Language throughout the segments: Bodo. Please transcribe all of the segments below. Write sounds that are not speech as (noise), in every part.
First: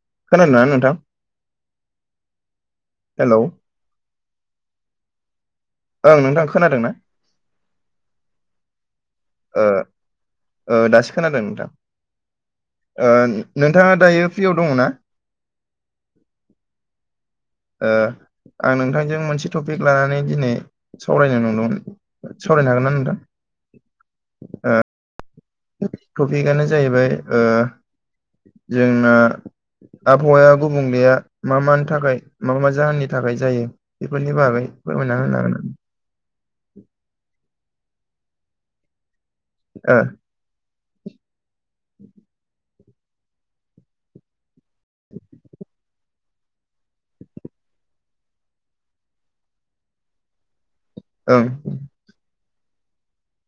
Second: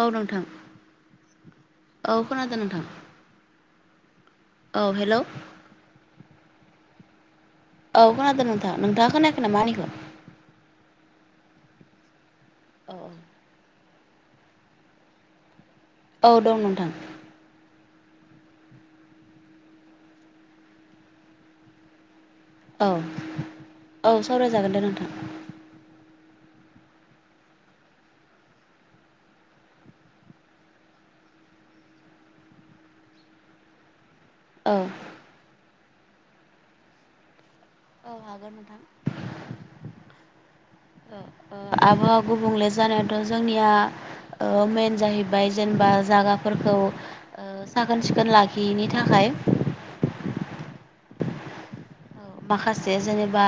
औ नोंथां खोनादोंना नोंथां औ खोनादों नोंथां हेलौ औ हेलौ ओं नोंथां खोनादोंना? औ खोनादो नोंथां नोंथाङा खोनायाखै नामा ओ आंनिखो ओ दासो खोनादों ओ औ नोंथां नोंथाङा दायो फ्रियाव दङना औ दं नोंथां आं नोंथांजों मोनसे टपिक लानानै दिनै सावरायनो नंदोंमोन सावरायनो हागोन औ ना नोंथां औ सावरायजागोन दे नोंथां टपिकआनो जाहैबाय ओ जोंना आबहावाया गुबुंलेया मा मानि थाखाय मा मा जाहोननि थाखाय जायो बेफोरनि बागै औ फोरमायना होनो हागोन अ हागोन नोंथां ओ ओ आबहावा गुबुंले जानायाथ' जोंनिया ओ मेन जाहैबाय जेनबा जागा फोरखौ साखोन सिखोन लाखियैनि थाखाय ओं माखासे जेनेबा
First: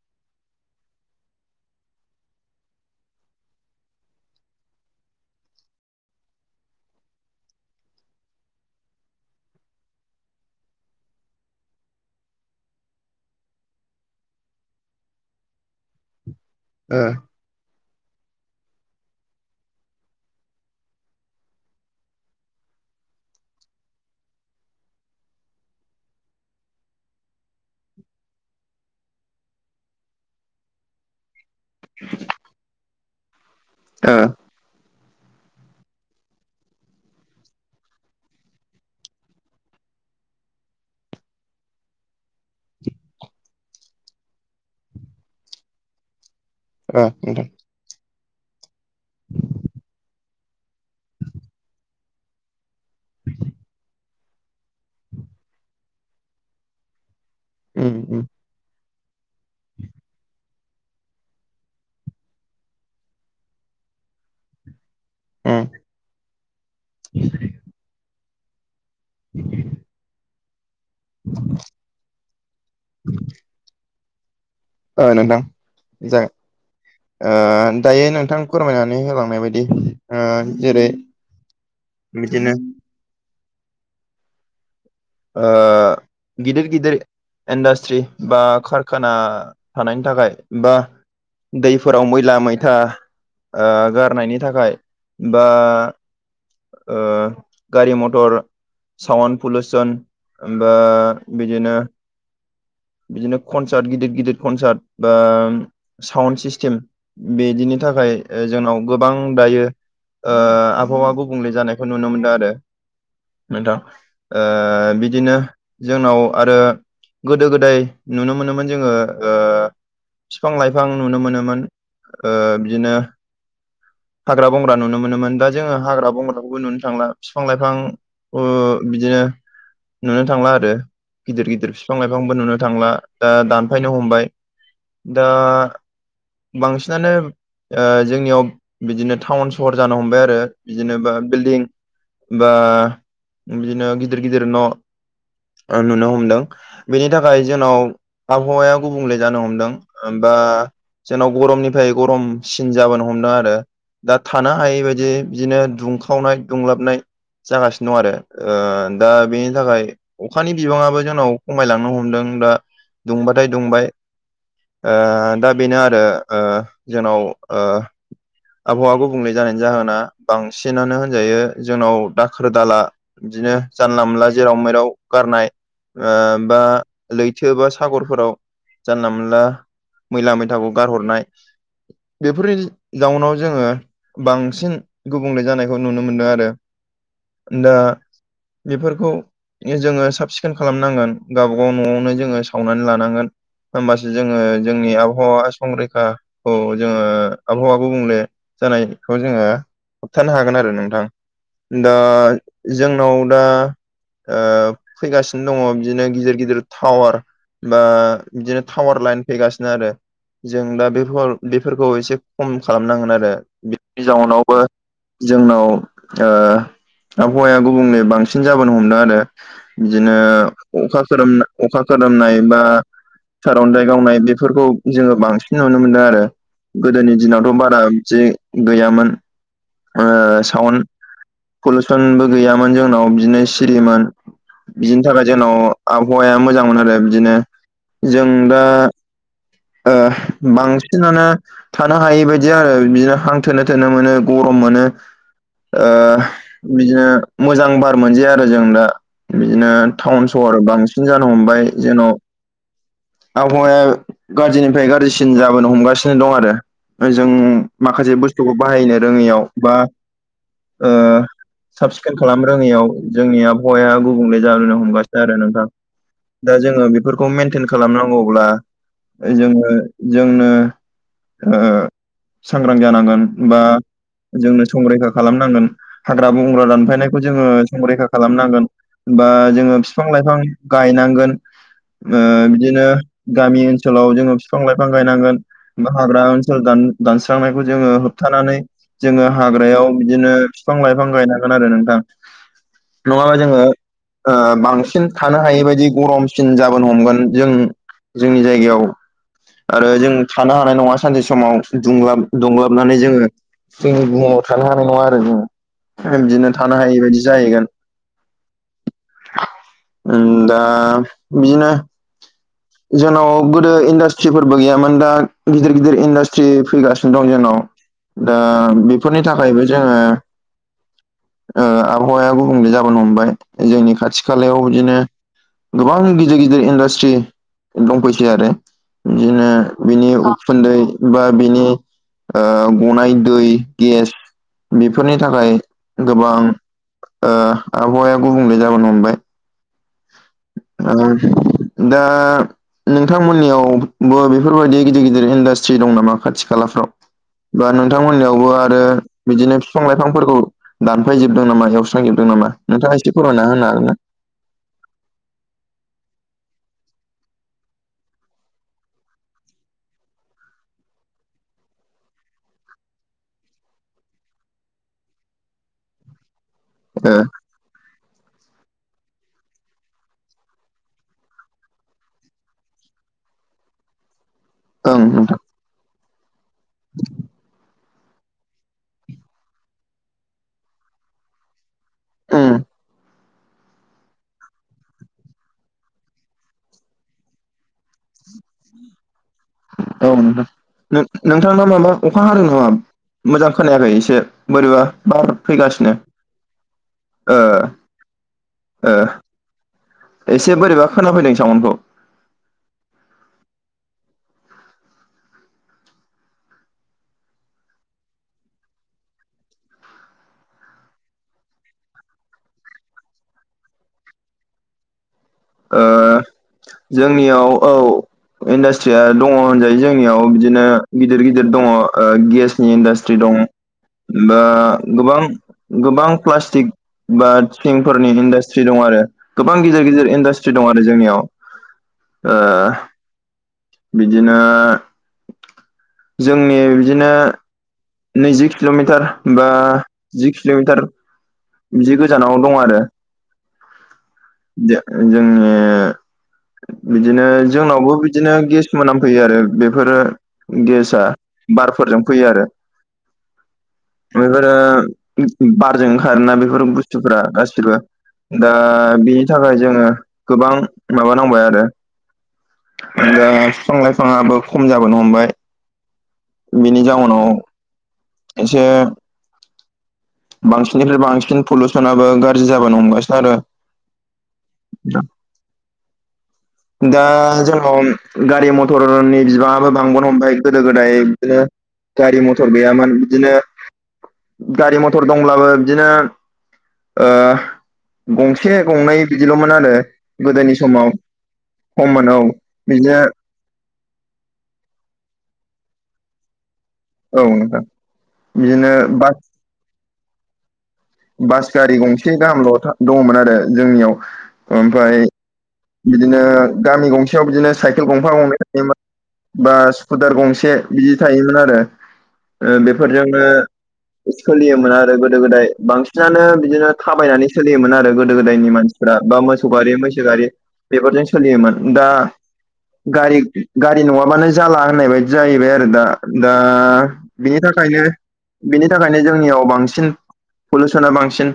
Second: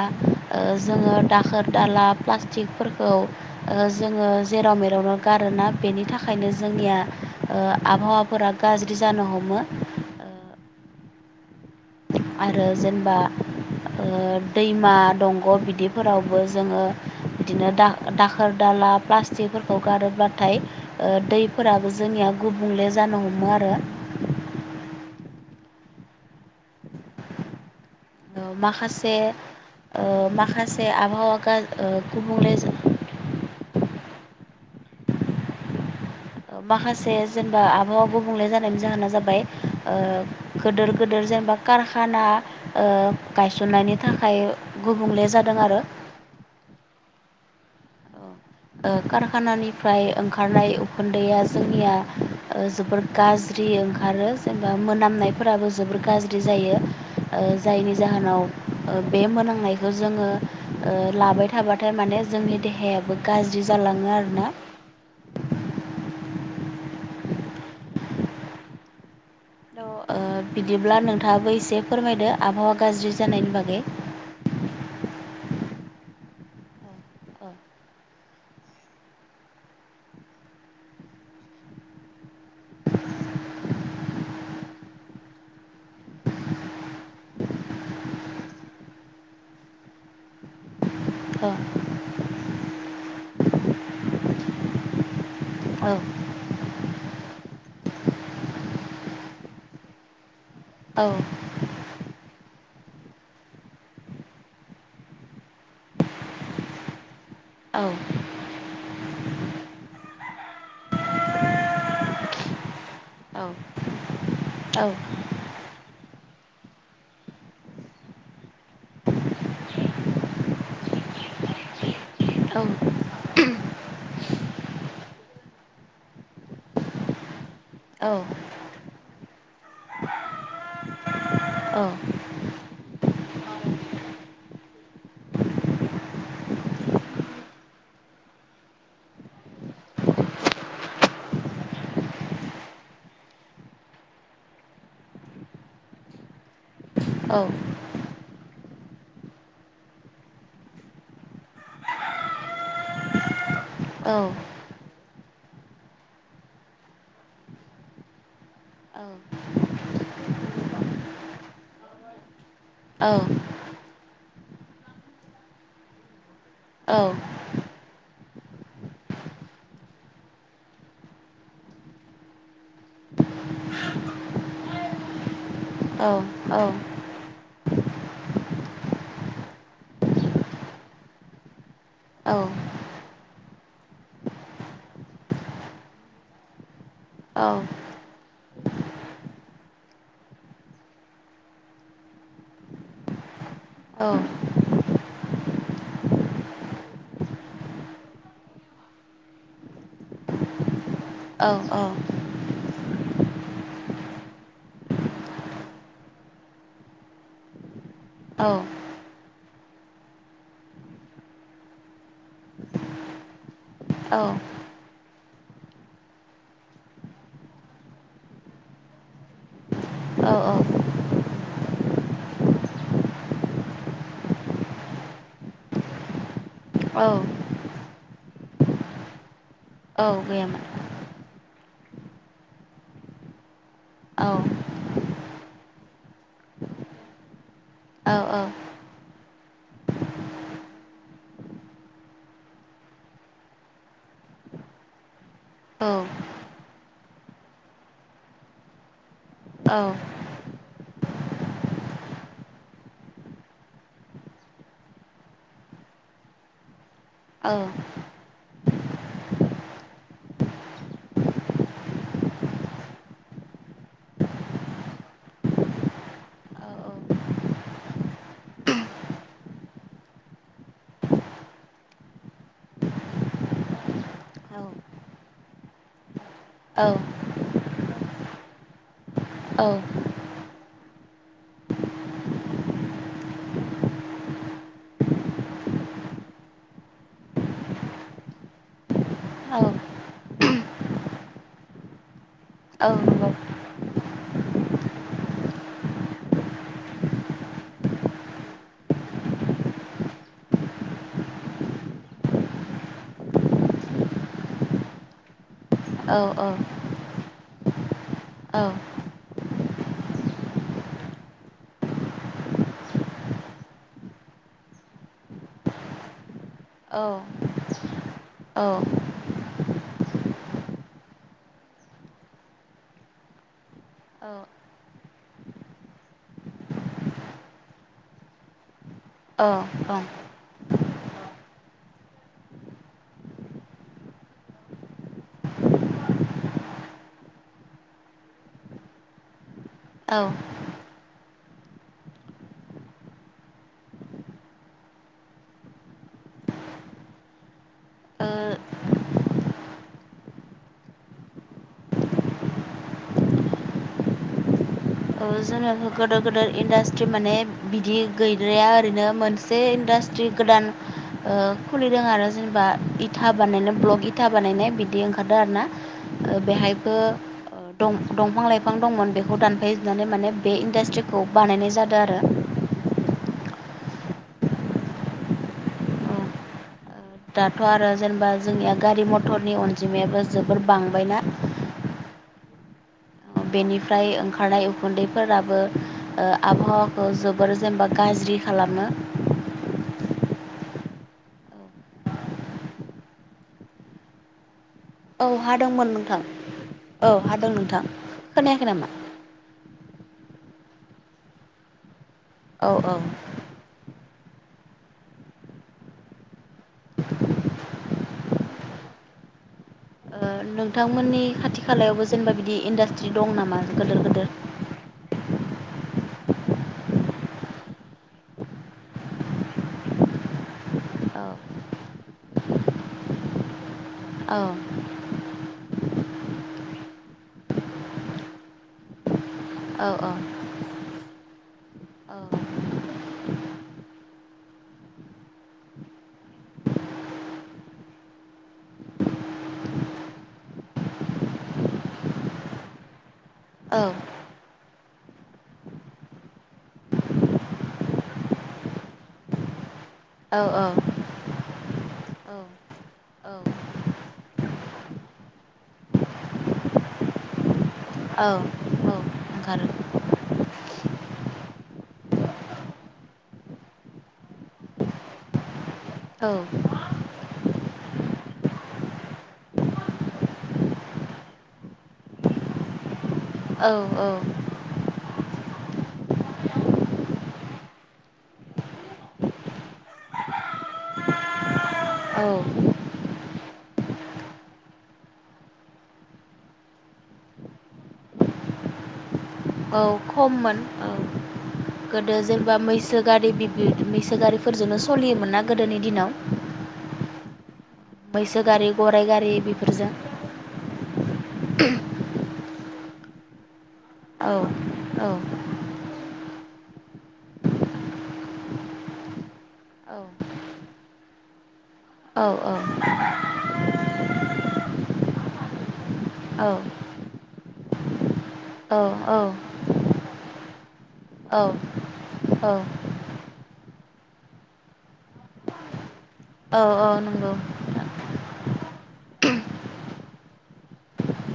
ओ जोङो दाखोर दाला प्लास्टिकफोरखौ ओ जोङो जेराव मेरावनो गारोना बेनि थाखायनो जोंनिया ओ आबहावाफोरा गाज्रि जानो हमो आरो जेनबा ओ दैमा दंग' बिदि फोरावबो जोङो ओ बिदिनो दा दाखोर दाला प्लास्टिकफोरखौ गारोब्लाथाय दै फोराबो जोंनिया गुबुंले जानो हमो आरो ओ माखासे ओ माखासे आबहावा गा गुबुंले ओ ओ माखासे जेनेबा आबहावा गुबुंले जानायनि जाहोना जाबाय ओ गोदोर गोदोर जेनेबा कारखाना गायसननायनि थाखाय गुबुंले जादों आरो ओ नोंथां ओ कारखानानिफ्राय ओंखारनाय उखुन्दैआ जोंनिया ओ जोबोर गाज्रि ओंखारो जेनेबा मोनामनायफोराबो जोबोर गाज्रि जायो। ओ उम जायनि उम जाहोनाव बे मोनांनायखौ जोङो लाबाय थाबाथाय माने जोंनि देहायाबो गाज्रि जालाङो आरोना उम (inaudible) थ' बिदिब्ला नोंथाङाबो एसे फोरमायदो आबहावा गाज्रि जानायनि बागै ओ नोंथां जागोन। दायो नोंथां फोरमायनानै होलांनाय बायदि जेरै बिदिनो (inaudible) ओ गिदिर गिदिर इनदान्स्ट्रि बा कारखाना थानायनि थाखाय बा औ दैफोराव मैला मैथा गारनायनि थाखाय बा गारि मथर साउन्द पलुसन होनबा औ बिदिनो बिदिनो कनसार्ट गिदिर गिदिर कनसार्ट बा साउन्ड सिस्टेम औ बिदिनि थाखाय जोंनाव गोबां दायो आबहावा गुबुंले जानायखौ नुनो मोनदों आरो। नोंथां औ बिदिनो जोंनाव आरो गोदो गोदाय दै नुनो मोनोमोन जोङो बिफां लाइफां नुनो मोनोमोन। औ बिदिनो हाग्रा बंग्रा नुनो मोनोमोन दा जोङो हाग्रा बंग्राखौबो नुनो थांला बिफां लाइफां बिदिनो नुनो थांला आरो। गिदिर गदिर बिफां लाइफांबो नुनो थांला दा दानफायनो हमबाय दा बांसिनानो जोंनियाव बिदिनो टाउन सहर जानो हमबाय आरो बिदिनोबा बिल्डिं बा बिदिनो गिदिर गिदिर न' नुनो हमदों बेनि थाखाय औ जोंनाव आबहावाया गुबुंले जानो हमदों बा जोंनाव गरमनिफ्राय गरमसिन जाबोनो हमदों आरो दा थाना हाय बायदि बिदिनो दुंखावनाय दुंलाबनाय जागासिनो दं आरो दा बेनि थाखाय अखानि बिबाङाबो जोंनाव खमायलांनो हमो। दा औ दुंबाथाय दुंबाय दा बेनो आरो। औ जोंनाव ओ आबहावा गुबुंले जानायनि जाहोना बांसिनानो होनजायो जोंनाव दाखोर दाला बिदिनो जानला मोनला जेराव मैेराव गारनाय औ बा लैथो बा सागरफोराव जानला मोनला मैला मैथाखौ गारहरनाय औ बेफोरनि जाउनाव जोङो बांसिन गुबुंले जानायखौ नुनो मोनदों आरो। औ दा बेफोरखौ जोङो साब सिखोन खालामनांगोन गाव न'आवनो जोङो सावनानै लानांगोन होमबासो जोङो जोंनि आबहावा संरैखाखौ जोङो आबहावा गुबुंले जानायखौ जोङो होबथानो हागोन आरो नोंथां दा जोंनाव दा फैगासिनो दङ बिदिनो गिदिर गिदिर बिल थावार बा बिदिनो थावार लाइन फैगासिनो आरो जों दा बेफोर बेफोरखौ एसे खम खालामनांगोन आरो। बिनि जाउनावबो जोंनाव आबहावाया गुबुंले बांसिन जाबोनो हमदों आरो। बिदिनो अखा खोरोम नाय अखा खोमनाय बा सार'अन्थाइ गावनाय बेफोरखौ जोङो बांसिन नुनो मोनदों आरो। गोदोनि दिनावथ' बारा जि गैयामोन दं साउन्ड पलुसनबो गैयामोन जोंनाव बिदिनो सिरिमोन। बिनि थाखाय जोंनाव आबहावाया मोजांमोन आरो बिदिनो जों दा बांसिनानो थानो हायि बदि आरो बिदिनो हां थोनो -थोनो मोनो गरम मोनो बिदिनो मोजां बार मोनजाया आरो जों दा बिदिनो टाउन सहर बांसिन जानो हमबाय जेन' आबहावाया गाज्रिनिफ्राय गाज्रिसिन जाबोनो हमगासिनो दं आरो ओजों औ माखासे बुस्थुखौ बाहायनो रोङैयाव बा ओ साब सिखोन खालाम रोङैयाव जोंनि आबहावाया गुबुंले जालोनो हमगासिनो आरो नोंथां। दा जोङो बेफोरखौ मेन टेन खालामनांगौब्ला जोङो जोंनो ओ सांग्रां जानांगोन बा जोंनो संरैखा खालामनांगोन हाग्रा-बंग्रा दानफायनायखौ जोङो संरैखा खालामनांगोन बा जोङो बिफां-लाइफां गायनांगोन ओ बिदिनो गामि ओनसोलाव जोङो बिफां-लाइफां गायनांगोन। हाग्रा ओनसोल दानस्रांनायखौ जोङो होबथानानै जोङो हाग्रायाव बिदिनो बिफां-लाइफां गायनांगोन आरो नोंथां। नङाबा जोङो बांसिन थानो हायै बायदि गरमसिन जाबोन हमगोन। जों जोंनि जायगायाव आरो जों थानो हानाय नङा सानसे समाव दुंलाब- दुंलाबनानै जोङो जोंनि बुहुमाव थानो हानाय नङा आरो जों बिदिनो थानो हायै बायदि जाहैगोन। औ ओ दा बिदिनो जोंनाव गोदो इन्डास्ट्रिफोरबो गैयामोन दा गिदिर- गिदिर इन्डास्ट्रि फैगासिनो दं जोंनाव दा बेफोरनि थाखायबो जोङो आबहावाया गुबुंले जाबोनो हमबाय जोंनि खाथि खालायाव बिदिनो गोबां गिदिर- गिदिर इन्डास्ट्रि दंफैसै आरो बिदिनो बिनि उखुन्दै बा बेनि गनाय दै, गेस बेफोरनि थाखाय गोबां आबहावाया गुबुंले जाबोनो हमबाय। औ (unintelligible) दा नोंथांमोननियावबो बेफोरबायदि गिदिर- गिदिर इन्डास्ट्रि दं नामा खाथि खालाफ्राव बा नोंथांमोननियावबो ओ आरो बिदिनो बिफां- लाइफांफोरखौ दानफायजोबदों नामा एवस्रांजोबदों नामा नोंथाङा एसे फरायना होनो हागोन ना? जोंना गिदोर-गिदेर इन्डासट्रि माने बिदि गैद्राया ओरैनो मोनसे मोनसे इन्डासट्रि गोदान खुलिदों आरो जेनेबा इथा बानायनाय ब्लग इथा बानायनाय बिदि ओंखारदों आर ना। बेहायबो दंफां- लाइफां दंमोन बेखौ दानफाय नानै माने बे इन्डासट्रिखौ बानायनाय जादों आरो। ओं नोंथां औ (inaudible) दाथ' आरो जेनेबा जोंनिया गारि मथरनि अनजिमायाबो जोबोर बांबायना ओ बेनिफ्राय ओंखारनाय उखुन्दैफोराबो ओ आबहावाखौ जोबोर जेनेबा गाज्रि खालामो औ नोंथां नोंथांना माबा अखा हादों नामा मोजां खोनायाखै एसे बोरा औ हादोंमोन नोंथां औ ओ हादों नोंथां खोनायाखै ओ नामा? एसे बोरैबा खोना फैदों सावनखौ औ औ नोंथांमोननि खाथि खालायावबो जेनेबा बिदि इन्डास्ट्रि दं नामा गोदोर गोदोर ओ जोंनियाव औ इन्डास्ट्रिया दङ होनजायो जोंनियाव बिदिनो औ गिदिर गिदिर दङ गेसनि इन्डासट्रि दं औ दा गोबां गोबां प्लास्टिक बा थिंफोरनि इन्डास्ट्रि दं आरो गोबां गिदिर औ गिदिर औ इन्डास्ट्रि दं आरो जोंनियाव ओ बिदिनो जोंनि बिदिनो नैजि किल'मिटार बा जि किल'मिटार बिदि गोजानावनो दं आरो औ जोङो बिदिनो जोंनावबो बिदिनो गेस मोनामफैयो आरो बेफोरो गेसआ बारफोरजों फैयो आरो औ बेफोरो बारजों ओंखारोना बेफोर बुस्थुफोरा गासैबो औ दा बिनि थाखाय ओंखारो जोङो गोबां माबानांबाय आरो दा बिफां लाइफाङाबो खम जाबोनो हमबाय औ बिनि जाउनाव एसे बांसिननिफ्राय बांसिन पलिउसनाबो गाज्रि जाबोनो हमगासिनो आरो औ औ ज दा जोंनाव गारि मथरनि बिबाङाबो बांबोनो हमबाय गोदो गोदाय बिदिनो गारि औ मथर गैयामोन बिदिनो गारि मथर दंब्लाबो बिदिनो गंसे गंनै बिदिल'मोन। आरो औ गोदोनि खममोन औ समाव खममोन गोदो औ जेनेबा बिदिनो मैसो गारि मैसो गारिफोरजोंनो सोलियोमोन ना गोदोनि दिनाव औ नोंथां मैसो गारि बिदिनो गराइ बास गारि बेफोरजों बास गारि गंसे गाहामल' दङमोन आरो जोंनियाव औ ओमफ्राय औ बिदिनो गामि गंसेयाव बिदिनो साइकेल गंफा गंनै थायोमाोन बा औ स्कुटार गंसे बिदि थायोमोन आरो औ बेफोरजोंनो सोलियोमोन आरो गोदो गोदाय बांसिनानो बिदिनो थाबायनानै सोलियोमोन आरो गोदो गोदायनि औ मानसिफ्रा बा मोसौ गारि मैसो गारि बेफोरजों औ सोलियोमोन दा औ गारि गारि नङाबानो जाला होननाय बायदि जाहैबाय आरो दा दा औ औ नंगौ बिनि थाखायनो बिनि थाखायनो जोंनियाव बांसिन पलिउसना बांसिन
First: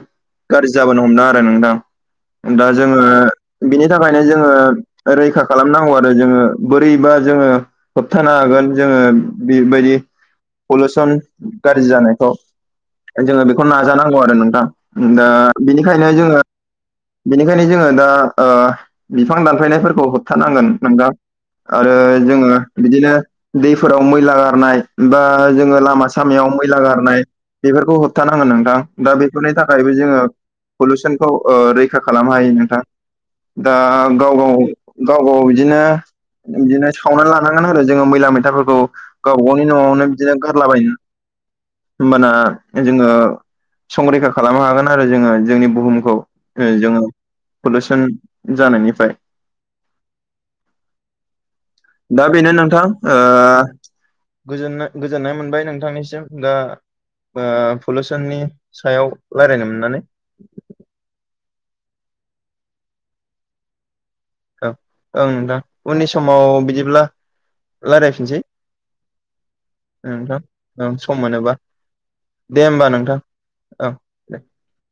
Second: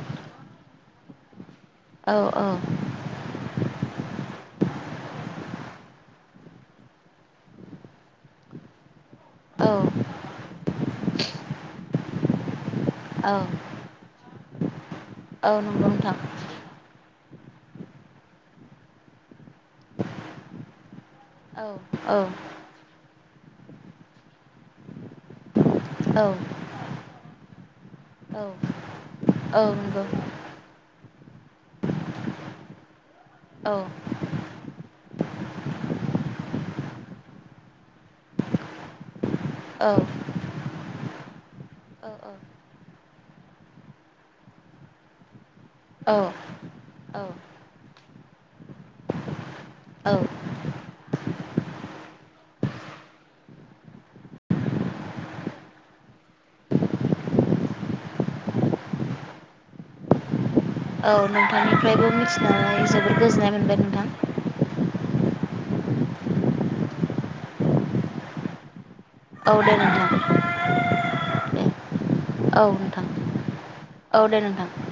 गाज्रि जाबोनो हमदों आरो नोंथां। औ औ दा बिनि थाखायनो जोङो रैखा खालामनांगौ आरो जोङो बोरैबा जोङो। होबथानो हागोन जोङो औ बेबायदि पलिउसन गाज्रि जानायखौ औ जोङो बेखौ नाजानांगौ आरो नोंथां दा औ नंगौ बेनिखायनो नोंथां जोङो बेनिखायनो जोङो दा बिफां दानफायनायफोरखौ होबथानांगोन नोंगां औ आरो औ जोङो बिदिनो दैफोराव मैला गारनाय बा जोङो। लामा औ सामायाव मैला गारनाय बेफोरखौ होबथानांगोन नोंथां दा बेफोरनि औ थाखायबो नंगौ जोङो। पलुसनखौ रैखा खालामनो हायो नोंथां। दा औ गाव गाव गाव गाव बिदिनो बिदिनो सावनानै लानांगोन आरो जोङो मैला मैथाफोरखौ गावबा गावनि औ न'आवनो बिदिनो गारलाबायनो होमबाना जोङो संरैखा खालामनो हागोन आरो जोङो जोंनि बुहुमखौ जोङो पलिउसन जानायनिफ्राय औ दा बेनो नोंथां ओ। गोजोननाय मोनबाय नोंथांनिसिम दा ओ पलिुसननि सायाव रायज्लायनो मोननानै। औ नोंथांनिफ्रायबो मिथिनानै जोबोद गोजोननाय मोनबाय नोंथां। औ ओं दा उननि समाव बिदिब्ला रायज्लायफिनसै। औ दे नोंथां। नोंथां ओं सम मोनोबा। दे दे होमबा नोंथां औ। औ दे नोंथां।